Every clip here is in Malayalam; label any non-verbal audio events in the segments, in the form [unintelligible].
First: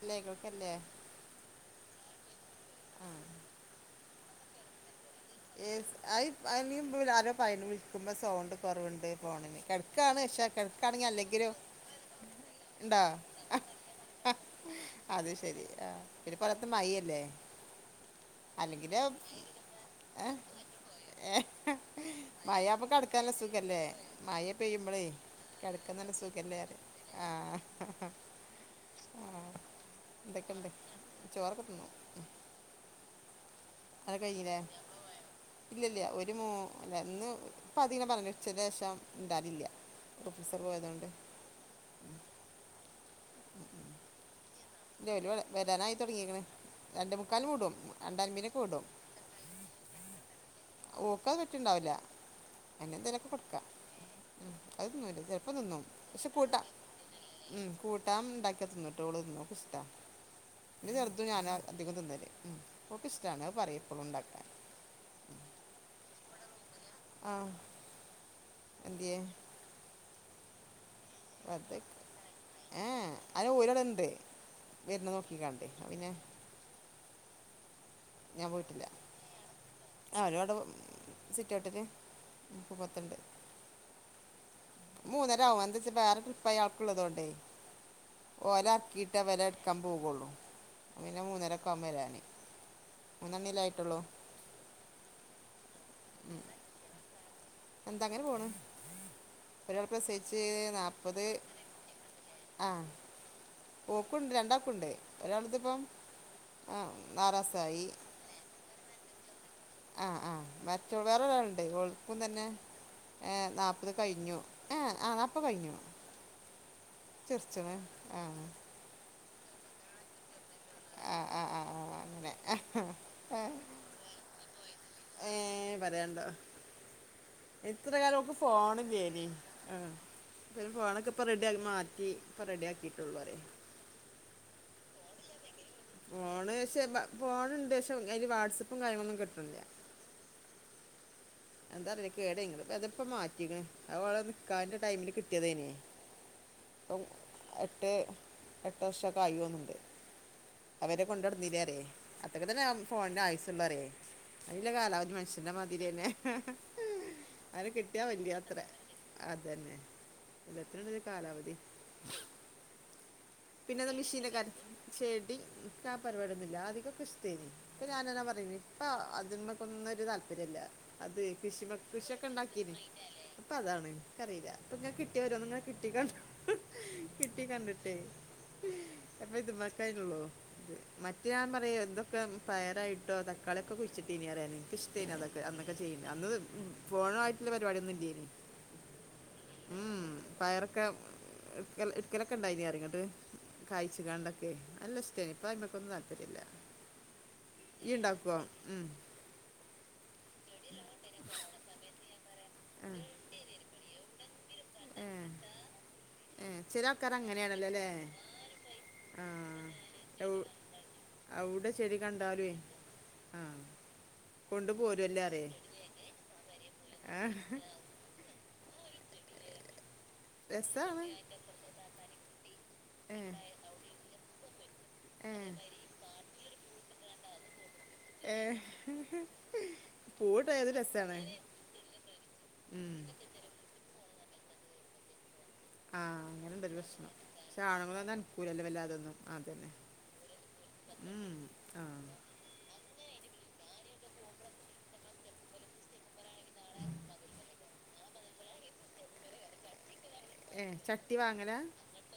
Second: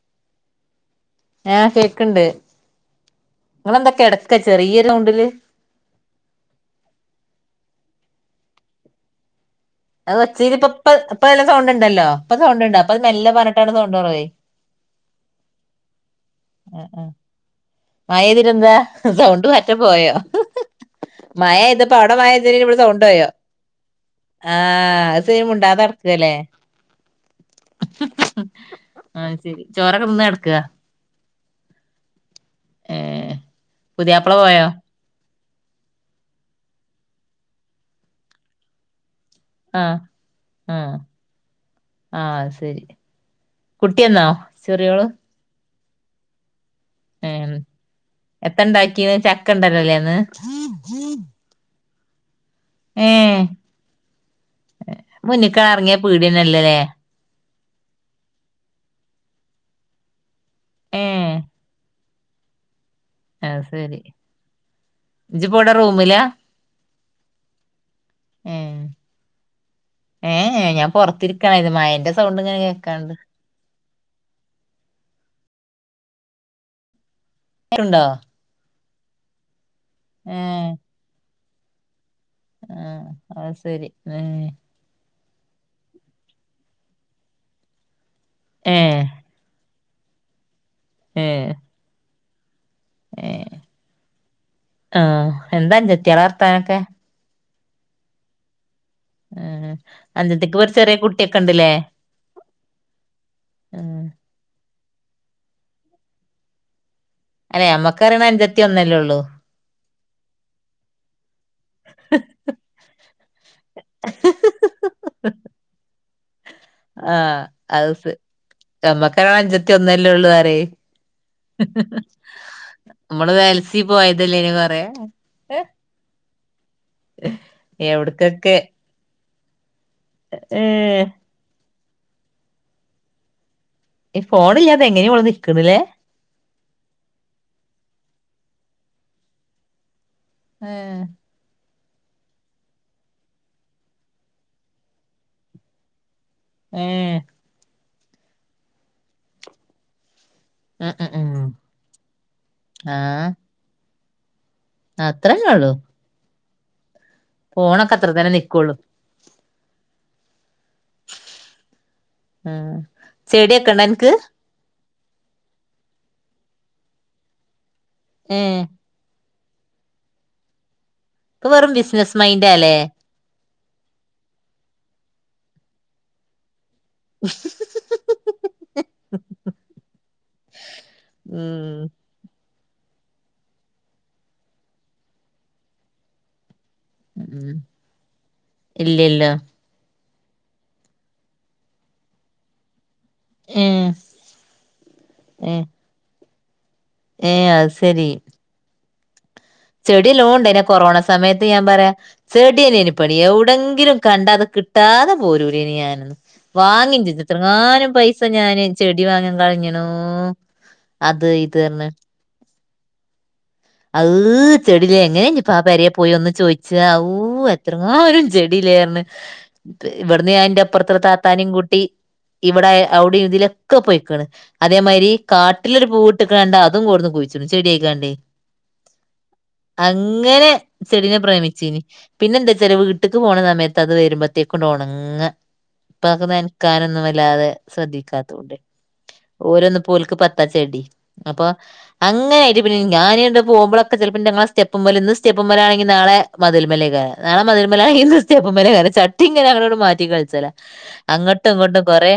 ഇല്ലേ കേൾക്കല്ലെ ആഹ് കേക്കണ്ട് ഇങ്ങളെന്തൊ കെടക്കെ ചെറിയ സൗണ്ടില് ഏസ് അയ് അയമീൻ അരോ പൈ വിളിക്കുമ്പോ സൗണ്ട് കൊറവുണ്ട് ഫോണിന് കെട് അത് ഒച്ചീലിപ്പം ഇപ്പ ഇപ്പെല്ലാം സൗണ്ട്ണ്ടല്ലോ ഇപ്പൊ സൗണ്ട്ണ്ട് അപ്പൊ അത് ഇണ്ടോ മെല്ലെ പറഞ്ഞിട്ടാണ് സൗണ്ട് കൊറവേ അത് ശെരി ആഹ് പിന്നെ പോരാത്തെ മയല്ലേ? മഴ പെയിതിറ്റെന്താ അല്ലെങ്കില് സൗണ്ട് പറ്റെ പോയോ മയ ചെയ്തപ്പോ അവിടെ മഴ പെയ്തേന് ഇവിടെ അപ്പൊ സൗണ്ട് പോയോ കിടക്കാനല്ല സുഖല്ലേ മഴ പെയ്യുമ്പളേ ആഹ് അത് [unintelligible] മിണ്ടാതെ നടക്കാല്ലേ ആഹ് ആഹ് ശരി ചോറൊക്കെ തിന്ന് കെടക്കാ എന്തൊക്കെയുണ്ട് ചോറൊക്കെ തിന്നു ഏഹ് അത് പുതിയാപ്പള കഴിഞ്ഞീല്ലേ പോയോ ഇല്ല ഇല്ല ഒരു മൂ അല്ല ഇന്ന് [unintelligible] പറഞ്ഞു ഉച്ചക്കേഷം ഇണ്ടാവലില്ലാ ആഹ് ആഹ് ആഹ് അത് ശരി കുട്ടി വന്നോ ചെറിയോള് വെരുവേ വെരാനായി തൊടങ്ങീക്കണ് രണ്ടേ മുക്കാലിന് ഏഹ് വിടും രണ്ടേ അൻപതിനൊക്കെ എത്ത വിടും ഇണ്ടാക്കീന്ന് ചക്ക ഇണ്ടല്ലോല്ലേ ഇന്ന് ഓക്കത് പറ്റെണ്ടാവില്ലാ അങ്ങനെ എന്തേലൊക്കെ ഏഹ് കൊടുക്കാ ഉം അത് നിന്നും ചെലപ്പോ മുന്ന്ക്കാ നിന്നും എറങ്ങിയ പക്ഷെ കൂട്ടാ പീടിയന്നല്ലല്ലേ ഉം കൂട്ടൻ ഇണ്ടാക്കിയാ തിന്നുട്ടോ ഓള് തിന്നും ക്ക്ഷ്ട്ടാ ഇൻ്റെ ചെറുതും ഏഹ് ഞാനുവാ അധികം തിന്നല് ഓക്കിഷ്ട്ടാണ് അത് പറയും എപ്പളും ഇണ്ടാക്കാൻ ഇജിപ്പെവിടെ റൂമിലാ ആഹ് എന്തിയെ ഏഹ് ഞാൻ പൊറത്തിരിക്കണായിരുന്ന് മഴേൻ്റെ സൗണ്ട് ഇങ്ങനെ കേക്കാണ്ട് അയിന് ഓരാടെ ഇണ്ട് വരുന്ന നോക്കിക്കാണ്ട് ഞാ പിന്നെ [unintelligible] ലുണ്ടോ ഞാൻ പോയിട്ടില്ലാ ആഹ് ഏ ഒരുപാട് സിറ്റൗട്ടില് ആഹ് മുപ്പത്തൊണ്ട് അത് സരി [unintelligible] മൂന്നര ആവും എന്തച്ചാ വേറെ ട്രിപ്പയാക്ക് ഉള്ളതോണ്ടേ ഓലെ ഏ എർക്കീട്ടാ ഇവലെട് ക്കാം പൊവൊള്ളൂ. അപ്പംപിന്നെ ഏ മൂന്നരക്കാവും വരാന്. മൂന്നണ്യല്ലേ ആയിട്ടുള്ളൂ. ആഹ്. എന്ത അഞ്ചത്തിയേളെ വർത്താനൊക്കെ? എന്താ അങ്ങനെ പോണ്. ഉം ഒരാൾ പ്രസവിച്ച് അഞ്ചത്തിക്ക് ഇപ്പൊ ഒരു ചെറിയ നാപ്പത് കുട്ടിയൊക്കെ ഉണ്ട്ല്ലേ ആഹ് ഉം ഓക്കുണ്ട് രണ്ടാക്കുണ്ട്. ഒരാൾത് പ്പം ആഹ് അല്ലെ നാറാസായി. നമ്മക്കറിയണ അഞ്ചത്തി ഒന്നല്ലേ ഉള്ളൂ ആഹ് ആഹ് മറ്റോൾ വേറെ ഒരാള്ണ്ട് ഓൾ ക്കും തന്നെ ഏഹ് നാപ്പത് കഴിഞ്ഞു ഏഹ് ആഹ് നാപ്പത് കഴിഞ്ഞു. ആഹ് ചിറിച്ചണ് അഹ് സ് ആ ഞമ്മക്കൊരാള് അഞ്ചത്തി ഒന്നല്ലൊള്ളു പറ്യേ. ആഹ് ആഹ് ആഹ് ആഹ് അങ്ങനെ നമ്മള് വെൽ ത്തി പോയതല്ലേന്യൊ കൊറേ. ഏഹ് പറയാണ്ടോ. ഇത്ര കാലം ഓക്ക് എവിടക്കൊക്കെ ഫോണ് ഇല്ലേനി. ആഹ്. പിന്നെ ഏ ഫോണൊക്കെ ഇപ്പം റെഡി ആ മാറ്റി ഇപ്പം റെഡി ആക്കിയിട്ടൊള്ളു പറ്യേ. ഈ ഫോണ് ഇല്ലാതെ എങ്ങനേ ഓള് നിക്ക്ണ് ല്ലേ. ഫോണ് പക്ഷെ ബ ഫോണുണ്ട് പക്ഷെ അയ്ല് വാട്സആപ്പും കാര്യങ്ങളൊന്നും കിട്ട്ണ്ല്ല. ഏഹ് എന്താ അറീല. കേടായ്ങ്ണ്. ഇപ്പത്പ്പം മാറ്റീക്ക്ണ്. അതോളെ നിക്കാഹിന്റെ ടൈമില് കിട്ട്യതേനി. ഏ ഇപ്പം എട്ട് എട്ട് വർഷൊക്കായി തോന്ന്ണ്ട്. അഹ് ഉം വരെ ഉം ഉം കൊണ്ടടന്നീലേ പറ്യേ അത്രൊക്കെ തന്നെ ആ ഫോണിന് ആയുസ്സൊള്ളൂ പറ്യേ. അയ്ന്ല്ലെ കാലാവധി അത്രന്നെ മനുഷ്യന്റെ ഉള്ളു മാതിര്യെന്നെ. അതന്നെ ഫോണൊക്കെ കിട്ടിയാ അത്ര തന്നെ വല്യ അത്രെ. നിക്കുള്ളൂ അതന്നെ. എല്ലത്തിനുണ്ടൊരു കാലാവധി. ആ ചെടിയൊക്കെ ഉണ്ടോ പിന്നെന്താ അനക്ക് മെഷീൻ ന്റെ കാര്യം ചെടി ഇൻക്കാ പരിപാട്യൊന്നുല്ല. ആദിക്കൊക്കെ ഇഷ്ടേനി. ഇപ്പ ഞാനാ ഞാൻ ഏ പർഞ്ഞിനി ഇപ്പ അതിമക്ക് ഒന്നും ഒരു താല്പര്യല്ല. അത് ഇപ്പൊ വെറും കൃഷിമക് ബിസിനസ് കൃഷിയൊക്കെ ഉണ്ടാക്കീനി. മൈൻഡാല്ലേ ഇപ്പ അതാണ്. ഇൻക്കറീല. ഇപ്പങ്ങ കിട്ടിയ ഓരോന്ന് ങ്ങനെ കിട്ടീ കണ്ട് കിട്ടി കണ്ടിട്ടേയ്. അപ്പൊ ഇത് മ്മക്കയ്നൊള്ളൂ ഇത്. മറ്റെ ഞാൻ പറയേ ഉം എന്ത ക്കെ പയറായിട്ടോ തക്കാളിയൊക്കെ കുഴിച്ചിട്ടീനി പറയാ ഞാന്. ഇൻക്കിഷ്ട്ടേനി അതൊക്കെ അന്നൊക്കെ ചെയ്യ്ണത്. അന്ന് ഫോണായിറ്റ്ല്ലെ ഉം പരിപാടിയൊന്നും ഇല്ലേനി. ഇല്ലല്ലോ ഊംഉം പയറൊക്കെ ഇട്ക്കൽ ഇടുക്കലൊക്കെ ഇണ്ടായിനി പറ്യ. ഇന്നട്ട് ഏ കായ്ച്ച്കാണ്ടൊക്കെ നല്ല ഇഷ്ടേനി. ഇപ്പ ഏ അയിമക്കൊന്നും താല്പര്യല്ല. ഏ അത് ശരി ഇയ്യ്ണ്ടാക്കോ? ഉം ചെടി നല്ലോണ്ടായ്നി. ആ കൊറോണ സമയത്ത് ഞാൻ പറയാ ആ ചെട്യെന്നേനി പണി. എവ്ടെങ്കിലും കണ്ടാ അത് കി ഏ ട്ടാതെ പോരൂലേനി ഞാൻ. ഏ ചില വാങ്ങിം ആൾക്കാർ ചെയ്ത്. അങ്ങനെയാണല്ലോ അല്ലേ എത്രങ്ങാനും പൈസ ഞാന് ചെടി ആ വാങ്ങാൻ കളഞ്ഞ്ണോ. എവ്- അത് ഇത് അവിടെ പറഞ്ഞ് ചെടി കണ്ടാല്വേ ആഹ് അഹ് ചെടിലേ എങ്ങനെ ഇഞ്ഞ്പ്പാ പെരെ പോയി ഒന്ന് ചോയിച്ചാ അഹൂ ആ എത്ര ങ്ങാനും ചെടിലേർഞ് ഇവട്ന്ന് ഞാന്റെ അപ്പർത്തുള്ള രസാണ് താത്താനിം കൂട്ടി ഇവടെ ഏ അവ്ടിം ഇതിലൊക്കെ പോയിക്ക്ണ്. അതേമായിരി ഏ കാട്ടിലൊരു പൂവ് ട്ട്ക്ക്‌ണതണ്ട് അതും കൊട്ന്ന് കുയിച്ചിടും ചെടിയായ്ക്കാണ്ടേ. ഏഹ് അങ്ങനെ ചെടിനെ പ്രേമിച്ചീനി. പിന്നെ എന്താച്ചാല് ഉം വീട്ട്ക്ക് പോണ സമയ ത്തത് വെരുമ്പോത്തേക്കും ങ്ങട്ടൊണങ്ങാ ആ ഇപ്പൊ അതൊക്കെ അങ്ങനെ ഉണ്ടൊരു നനക്കാനൊന്നും പ്രശ്നം വല്ലാതെ പക്ഷെ ആണുങ്ങളൊന്നും ശ്രദ്ധിക്കാത്തൊണ്ട് അനക്കൂലല്ലോ വല്ലാതൊന്നും അതന്നെ ഓരോന്ന് പ്പോൽക്ക് പത്താ ചെടി ഉം അപ്പൊ ആ അങ്ങനൊയിട്ട് പിന്നെ ഞാനിട് പോവുമ്പളൊക്കെ ചെലപ്പ ഞങ്ങള സ്റ്റെപ്പ്മ്മല്ന്ന് ഇന്ന് സ്റ്റെപ്പുമ്മലാണെങ്ക നളെ മതിൽമലേക്കാരും നാളെ മതിൽമലാണെങ്കി ഇന്ന് സ്റ്റെപ്പ്മ്മലെക്കാരും ചട്ടി ഇങ്ങനെ അങ്ങനോട് മാറ്റി കളിച്ചാല് ഏ ചട്ടി അങ്ങോട്ടും വാങ്ങല ഇങ്ങോട്ടും കൊറെ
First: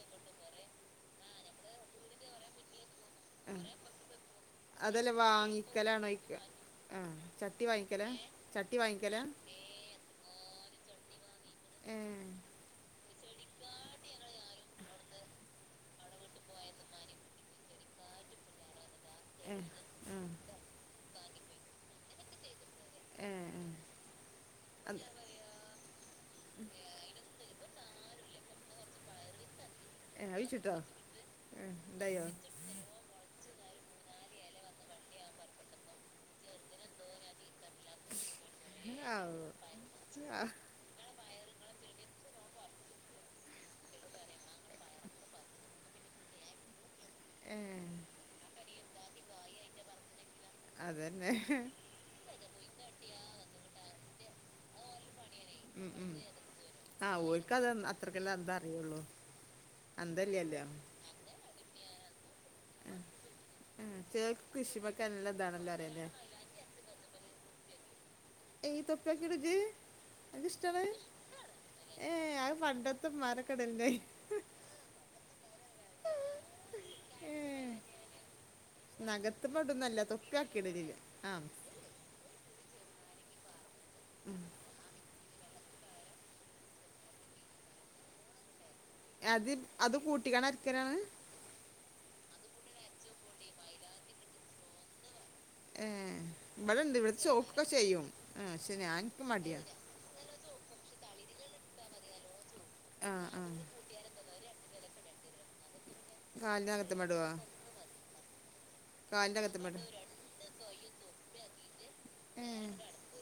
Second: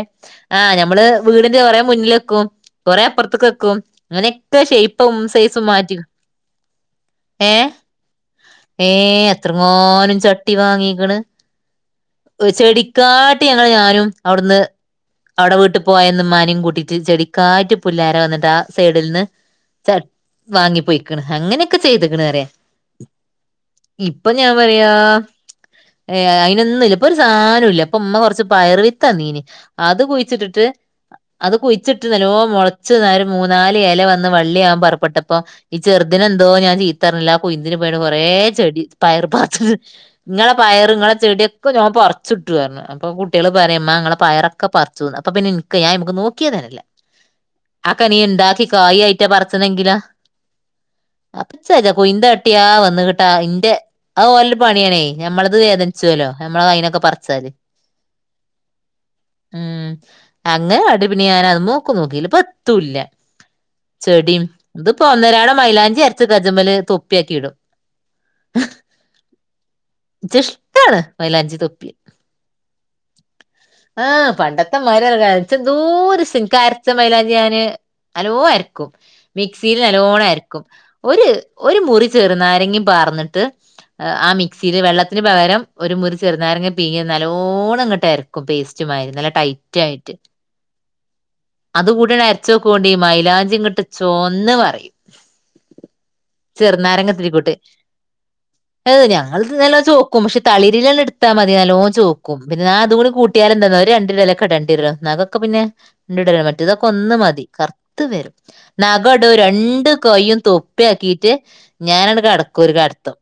ആഹ് ഞമ്മള് വീടിന്റെ കൊറെ മുന്നിലെക്കും കൊറെ അപ്പുറ ത്ത്ക്കെക്കും അങ്ങനെക്കെ ഷേപ്പും സൈസും മാറ്റി ഇക്ക് ആ ചട്ടി ഏഹ് വാങ്ങിക്കലാ ചട്ടി വാങ്ങിക്കലാ ഏഹ് എത്രങ്ങാനും ചട്ടി വാങ്ങിക്കണ് ഏ ഒ ചെടിക്കാട്ടി ഞങ്ങള് ഞാനും അവിടുന്ന് അവടെ വീട്ടിൽ പോയന്ന് മ്മാനിം കൂട്ടിട്ട് ചെടിക്കായിട്ട് പുല്ലേരെ വന്നിട്ട് ആ സൈഡിൽന്ന് ഏ ച ആ വാങ്ങി പോയിക്കണ് അങ്ങനെയൊക്കെ ചെയ്തക്കണറ ഏ ഏ ഇപ്പൊ ഞാൻ പറയാ അത് ഏ അയിനൊന്നുല്ല പ്പൊരു സായനൊല്ല പ്പമ്മ കൊറച്ച് പയറ് വിത്തന്നീന് അത് ഏ കുയിച്ചിട്ടിട്ട് അഴിച്ചിട്ടോ അത് ഏ കുയിച്ചിട്ട് ഉണ്ടായോ നല്ലോം മൊള ച്ച് നേരം മൂന്നാല് ഇല വന്ന് വള്ളിയാകൻ പറപ്പെട്ടപ്പൊ ഈ ചെറുതിനെ എന്തോ ഞാൻ ചീത്തറഞ്ഞില്ലേ ആ കുയിന്തിന് പോയി കൊറെ ചെടി പയർ പാ ആവൂ ആ ങ്ങളെ പയർ ഇങ്ങളെ ചെടി ക്കെ ഞാ പറിച്ചിട്ടു പറഞ്ഞു അപ്പൊ കുട്ടികള് പറയ മ്മാ ങ്ങളെ പയറൊക്കെ പറിച്ചു ന്ന് അപ്പൊ പിന്നെ ഇൻക് ക്കെ ഞാൻ അയ്മ്മക്ക് നോക്കിയതന്നെല്ല ഏ അതക്കെ നീ ണ്ടാക്കി കായി ആയിട്ടാ പറച്ചനെങ്കിലോ അതന്നെ കുയിന്താട്ടിയാൽ വന്നിട്ടാ ഇന്റെ അത് ഓല പണിയാണേയ് ഞമ്മളത് ഉം ഉം വേദനിച്ചുവല്ലോ ഞമ്മളെ കായിനൊക്കെ ആ പറിച്ചാല്. ഓൽക്കത് അത്രക്കെല്ലാം എന്താ അറിയുള്ളൂ ഉം അന്തല്ലല്ലോ അങ്ങനെ കാട്ടി പിന്നെ ഞാന് അത്മ്മെക്ക്‌ നോക്കിയില്ല ത്തുല്ല ആ ചെടിം ചിലർക്ക് ഇപ്പൊ കൃഷിമൊക്കെ നല്ല ഒന്നരാടം ഇതാണല്ലോ മൈലാഞ്ചി അറിയാലേ അരച്ചു കജ്ജ്മ്മല് തൊപ്പിയാക്കി ഇടും ഈ തൊപ്പി ആക്കി ഇടോ ജ്ജ് ഇച്ച് അൻക്കിഷ്ട്ടാണോ അത് ഇഷ്ടാണ് മൈലാഞ്ചി തൊപ്പി ഏഹ് ആത് പണ്ടത്തെ മ്മാരൊക്കടല്ണ്ടെയ് അത്തമ്മാര് പറീണ ച്ചെന്ദോര് ഷ്ട്ടാ ഇൻക് അരച്ച് മൈലാഞ്ചി ഞാന് അലോ അരക്കും അക ക്സീല് നല്ലോണരക്കും ഒര് ഒര് മുറി ചെറ്ന്നാരങ്ങി പാർന്ന്ട്ട് ആ മിക്സിയില് വെള്ളത് ന് പകരം ഒര്മുറി ചെറുനാരങ്ങ പീയ്യ ന്നല്ലോണ്ണം ഇങ്ങട്ടരക് ക്കൊ പേസ്റ്റ്മാരി ന്നല്ല അത് ടൈറ്റ് അത് ആയ്റ്റ് കൂട്ടിക്കാണ് അരക്കലാണ് അതുംകൂട്ടി അണ് അരച്ചോക്കൊണ്ടി ഈ മൈലാഞ്ചി കിട്ട് ച്ചോന്ന് പറയും. എഹ് ഇമ്പടെണ്ട് ഇവ്ട്ത്തെ ചോക്കക്കെ ചെയ്യും ഷെ ഞാന് ഇൻക്ക് മടിയാണ്. ക്കും പഷെ തിളിരിലാണ് ഇട്ത്താ മതി ന്നല്ലോം ചോക്കും പിന്നെ ആ അതൂടി കൂട്ടിയാല് എന്താന്നോ ഒരുരണ്ടിലെലക് ക്ക ണ്ടൻണ്ടി വേരാ നാഗോക്കെ പിന്നെ ഇണ്ട്ടോ കാലിൻ്റെ മറ്റേതൊക്കെ അകത്ത് ഒന്ന് മടുവാ മതി കർത്ത് വരും നഗ് അടോ കാലിൻ്റെ അകത്ത് മടു രണ്ട് കയ്യും തൊപ്പി ആക്കിറ്റ് ഞാനട് ഏ കടക്കും ഒര് കടത്തം.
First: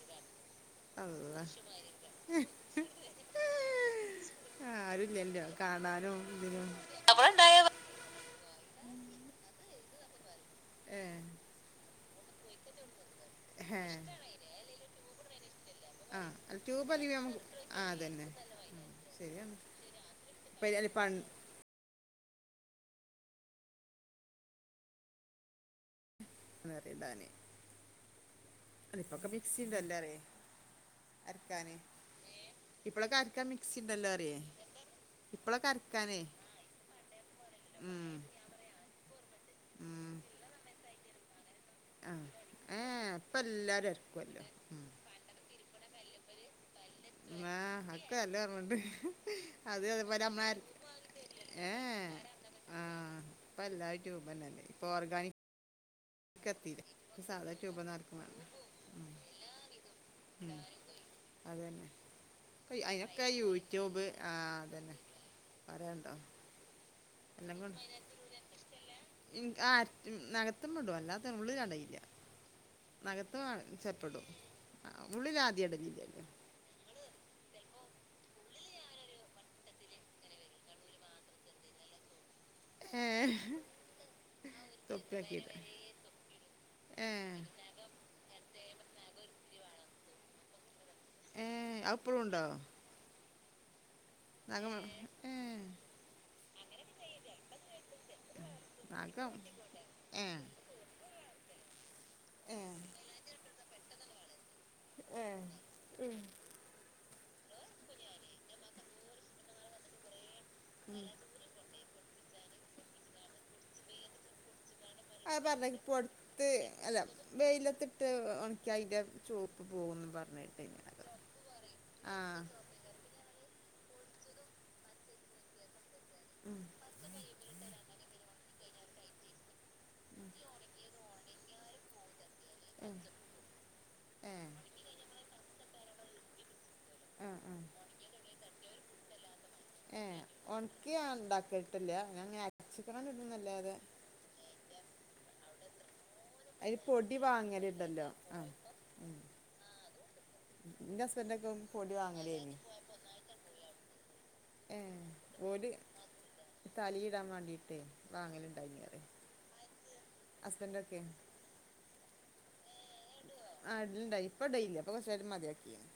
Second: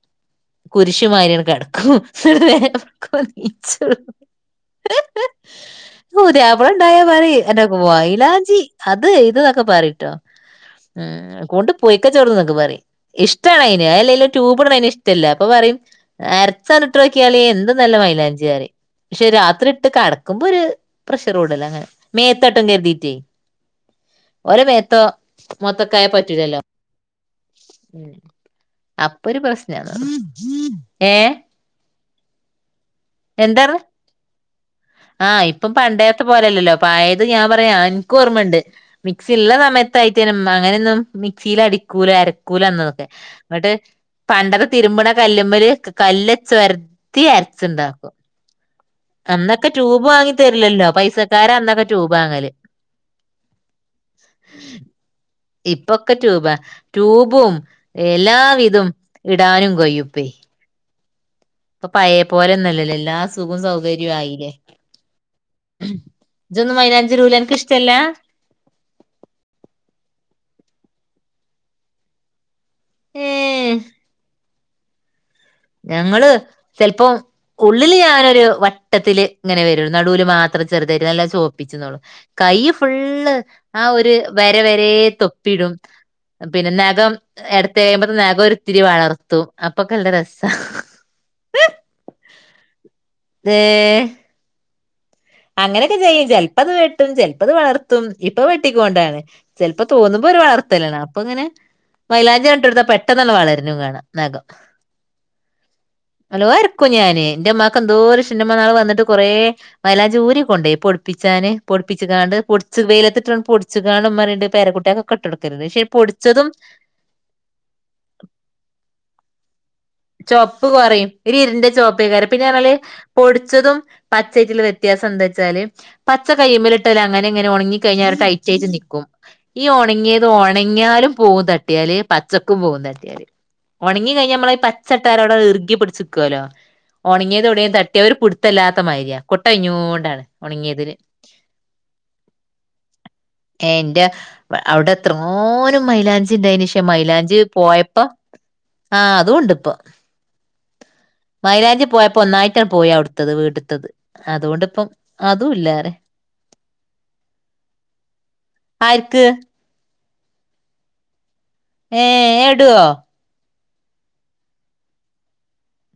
കുരിശുമാരിയണ് അതാ കെടക്കും [unintelligible] ന്നീച്ചോള്ളൂ ആഹ് ആരുല്ലല്ലോ കാണാനും ഇതിനും ഓള്ണ്ടായ പറിം അൻന്റോക്കെ വൈലാഞ്ചി അത് ഇതനൊക്കെ പറയ്ട്ടോ. ഏ എഹ് കൊണ്ട് പോയിക്ക ജ്ജ്ഔട്ന്ന്ന്നൊക്കെ പറിം ഇഷ്ട്ടാണ് ഹേ അയിന് അല്ലെലും ട്യൂബ്ട്ണയിന് ഇഷ്ടല്ല അപ്പൊ പറിം. ആ അല്ല അരച്ചണ് ട്യൂബ് അല്ലെങ്കിൽ ഇട്ടോക്കിയാല് നമുക്ക് എന്ത് ആ ന്നല്ല അതന്നെ മൈലാഞ്ചിയാറിം. ഷെ ശരിയാണ് രാത്രി ഇട്ട് കടക്കുമ്പോര് ഇപ്പം അല്ല പ്രഷർ പണ്ട് കൂടല്ല അങ്ങനെ മേത്തട്ടും കരുതിട്ടേ ഒരെ മേത്തോ മൊത്തക്കായ പറ്റുലല്ലോ അറിയണ്ടാന് അല്ല ഇപ്പൊക്കെ അപ്പൊര് പ്രശ്നാണ് ഏഹ് ക്കാന് ഇപ്പളൊക്കെ അരക്കാൻ എന്താർഞ്ഞെ മിക്സിണ്ടല്ലോ അറിയേ ആഹ് ഇപ്പളൊക്കെ ഇപ്പം അരക്കാനേ പണ്ടേത്തെ പോലല്ലല്ലോ പായെത് ഞാൻ പറയാ ഉം അൻക്കൊർമ്മണ്ട് മിക്സിള്ള ഉം സമയത്തായിട്ടെനെ ഇമ്മാ അങ്ങനോന്നും മിക്സിയിൽ അടി ക്കൂല ആ അരക്കൂല ഏ അന്നതൊക്കെ ഇപ്പ ന്ന്ട്ട് എല്ലാരും അരക്കുവല്ലോ പണ്ടേത്തെ ഉം തിരുമ്പ്ണേ കല്ലുമോര് കല്ലേച് ഒര്തി ആ അരച്ച്ണ്ടാക്കണം. അതൊക്കെ നല്ല ഓർമ്മണ്ട് അന്നൊക്കെ അത് ട്യൂബ് അതുപോലെ വാങ്ങി നമ്മള അര തെര്ലല്ലോ പൈസക്കാര അന്നൊക്കെ ട്യൂബ് വാങ്ങല് ഇപ്പൊ എല്ലാ ഈട്യൂബന്നല്ലെ ഇപ്പ ഓർഗാനിക് ഇപ്പൊക്കെ ട്യൂബ എത്തില്ലേ ഇപ്പ സാധാ ട്യൂബും ട്യൂബ്ന്ന് അരക്കണാണ് എല്ലാവിധം ഇടാനും കൊയുപ്പേയ്. അതെന്നെ പ്പയ് പോലെന്നല്ലല്ലോ എല്ലാ അയിനൊക്കെ സുഖം യൂട്യൂബ് സൗകര്യവും ആയില്ലേ ആഹ് അതന്നെ. പറയണ്ടോ ജ്ജ്ജോന്നും മൈലാഞ്ചിടുലാ അൻക്ക് ഇഷ്ടല്ലാ ആഹ് ഇൻക് ആഹ് നഗത്തുംമേടും അല്ലാത നമ്മള് [unintelligible] നകത്ത് വാൺ ഏഹ് ചെൽപ്പടും ആഹ് ഉള്ളിലാ ഞങ്ങള് ചെൽപ്പോ ഉള്ളില് ഞാനൊരു വട്ടത്തില് ഇങ്ങനെ വെരു ന്നടുൽ മാത്രം ചെറ്തായിട്ട് ന്നല്ല ചോപ്പിച്ചുന്നോളു. കൈയ്യ് ഫുള്ള് ഏ ആഹ് ഒര് വര വരെ തൊപ്പിയാക്കിയിട്ട് തൊപ്പിടും. പിന്നെ ഏ നഖം എടക് തേയ്പത്ത് നഖോ ഇത്തിരി വളർത്തും അപ്പൊക്കെ നല്ല രസാഹ്. ഏഹ് അയ് ഇപ്പളൂണ്ടോ ദേ നഖം വളർത്ത ഏഹ് അങ്ങനെക്കെ ചെയ്യും ചെൽപ്പത് വെട്ടും ചെൽപ്പത് വളർത്തും ഇപ്പൊ വെട്ടിക്കൊണ്ടാണ് നഖം ചെൽപ്പോ ഏ തോന്നുമ്പോ ഒരു വളർ ത്തലാണ് അപ്പോങ്ങനെ മൈലാഞ്ചി ഏ ഇട്ടോട്ത്താ പെട്ടന്നന്നെ വളര്ന്നു കാണാ നഖം എഹ് ഏഹ് ല്ലോഅര്ക്കും ഞാൻ ന്റെ മ്മാക്ക് എന്തോരിഷ് ന്റെമ്മ ന്നാൾ വന്ന്ട്ട് കൊറേ മയിലാഞ്ചൂരി കൊണ്ടയ് പൊട്പ്പിച്ചാന് പൊട്പ്പിച്ച്കാണ്ട് പൊട്ച്ച് വെയിലത്തിട്ടണ് പൊട്ച്ച് കാണ്ട് മ്മർയ്ണ്ട് പെരക്കുട്ട്യക്കൊ അതാ ർഞ് പൊടുത്ത് അല്ല വെയിലത്തിട്ട് ഉണക്ക്യാ അയിന്റെ ചോപ്പ് പോകുന്ന് ചോപ്പ് കോറയും ഒര് ഇര്ണ്ട ആ ചോപ്പേക്കാരം പിന്നർഞ്ഞാല് പൊടിച്ചതും പച്ചായ്റ്റ്ള്ള വ്യത്യാസെന്താച്ചാൽ പച്ച കയ്യ്മ്മല് ട്ടല് അങ്ങനെങ്ങനെ ഒണ്ങ്ങി ക്കഴിഞ്ഞരു ട്ടയ്റ്റെയ്റ്റ് നിക്കും ഈ ഒണങ്യെത് ഒണങ്യാലും പൂ തട് ട്ടിയാല് പച്ചക്കും പോകും തട്ടിയാല് ഉണങ്ങികഴിഞ്ഞ ഏ നമ്മള പ ചട്ടാരോട ഇർഗി പിടിച്ചുക്കുവല്ലോ ആ ആ ഉണങ്ങിയതോടെയും തട്ട അവര് പുടുത്തല്ലാത്ത മാരിയ കുട്ട കഞ്ഞൊണ്ടാണ് ഉണക്കിയ ഉണ്ടാക്കിയിട്ടില്ല അങ്ങനെ ഞ അച്ചിക്കണം കിട്ടുന്നല്ലാ അത് എന്റെ അവിടെ എത്രോനും മൈലാഞ്ചി ഉണ്ടായിന് അതിൽ പക്ഷേ പൊടി മൈലാഞ്ചി പോയപ്പോ വാങ്ങലുണ്ടല്ലോ ആ ആഹ് അതുണ്ട് ഇപ്പൊ നിന്റെ ഹസ്ബന്റ് മൈലാഞ്ചി പോയപ്പോ ഒന്നായിട്ടാണ് പോയി അവിടുത്തത് വീട്ടത്തത് അതുകൊണ്ടിപ്പം ഏഹ് അതും ഓല് ഇല്ലാരേ തലീടാൻ വാണ്ടിയിട്ടേ വാങ്ങല്ണ്ടായീനി പറിയാ ആർക്ക് ഹസ്ബൻഡൊക്കെ ഏഹ് എടുവോ? ആ ഇടല്ണ്ടായിനി ഇപ്പെടേല്ല്യ ഇപ്പൊ കൊറച്ചായിട്ട് മതിയാക്കിണ്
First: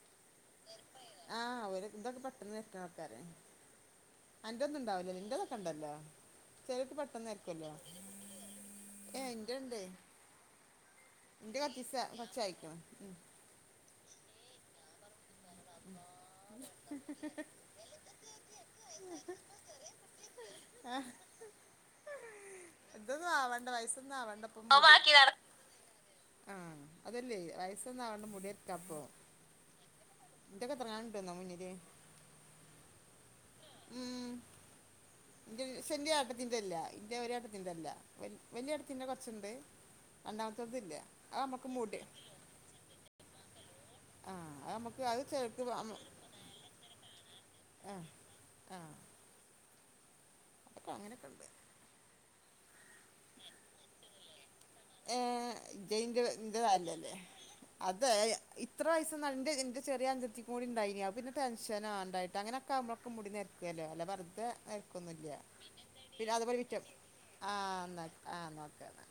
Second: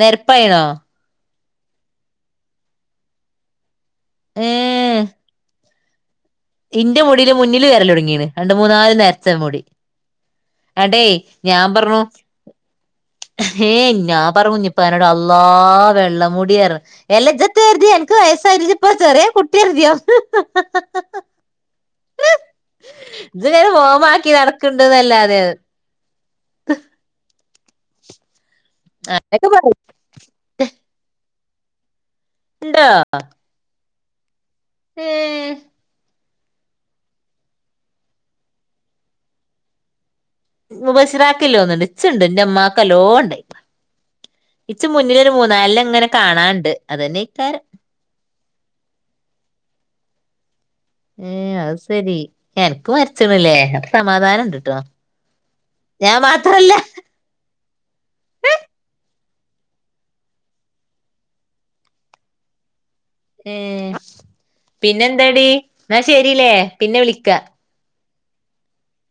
നെരപ്പായിണോ? ആഹ് ഓര് ഇതൊക്കെ പെട്ടെന്ന് നെരക്ക്ണാൾക്കാര അന്റൊന്നും ഏഹ് ഇണ്ടാവുലല്ലേ? ഇന്റെതൊക്കണ്ടല്ലോ ഇന്റെ മുടീല് മുന്നില് വെരലൊടുങ്ങീണ് രണ്ട്, മൂന്നാല് ഏഹ് നെരച്ച മുടി ഇന്റെണ്ട് ഇങ്ങട്ടെ ഞാൻ പറഞ്ഞു നർച്ചായായിക്ക്ണ് ഉം ഏ ഞാൻ പറഞ്ഞു കുഞ്ഞിപ്പാനോട് അള്ളാ വെള്ള മൂടിയർഞ് എല്ലാ ഇജെത്താ കര്തിയെ അൻക്ക് വയസ്സായില്ല ഇജ്ജ്പ്പെളും ചെറിയ കുട്ടിയാര്തിയോ ഇതൊന്നും ഇജ്ങ്ങനെ ആവണ്ട വയസ്സൊന്നും ഫോമാക്കി ആവണ്ട ഇപ്പം നടക്ക്ണ്ട് മുടി എന്നല്ലാതേന്ന് ആഹ് അതല്ലേ വയസ്സൊന്നും ആവണ്ട മുടി നെരക്കാപ്പൊ അങ്ങനെക്കെ പറയും ഇന്റൊക്കെ എത്രങ്ങാനും ഇണ്ട്ന്നറിയോ മുന്നില് ഇണ്ടോ? ഉം ഇന്റെ പക്ഷേ ഇന്റെ ഏട്ടത്തിന്റെല്ല ഇന്റെ ഒരു ഏട്ടത്തിന്റെല്ല വലി വല്ല്യ ഏട്ടത്തിന്റെ കൊറച്ച്ണ്ട് മുബഷിറാക്കില്ല തോന്നുണ്ട് ഇച്ച്ണ്ട് എന്റെ ഇമ്മാക്ക് നല്ലോ ഇണ്ടായിക്ക്ണ് ആ അത് ഇച്ച് നമുക്ക് അത് മുന്നിലൊരു ചേർക്ക് മൂന്നാലെണ്ണങ്ങനെ കാണാണ്ട് അതന്നെയ്ക്കാരം ആഹ് ആഹ് അങ്ങനെയൊക്കെ ഉണ്ട് ഏഹ് അഹ് സെരി ഏ അനക്ക് നെരച്ച്ണ്ല്ലേ? അപ്പം സമാധാനണ്ട്ട്ടോ ഏഹ് ഞാൻ ഇജൈന് ഇന്റെ മാത്രല്ല താഴല്ലേല്ലേ? അതെ ഇത്ര വയസ്സൊന്നും ഇന്റെ ഇന്റെ ചെറിയ അഞ്ചത്തിക്കും കൂടിണ്ടായീനി അഹ് പിന്നെ ടെൻഷനാ ഇണ്ടായിട്ടാ അങ്ങനെക്കാവുമ്പള നമുക്ക് മുടി നേരക്കോല്ലോ? ഏഹ് അല്ല വെറുതെ നെരക്കൊന്നുല്ല്യ പിന്നെന്താടി ഇന്നാ പിന്നെ ശരിലേ അതുപോലെ വിറ്റാമിൻ പിന്നെ വിളിക്കാ ആ ഇന്നാ ആഹ് ഇന്നാ ഓക്കെ ന്നാ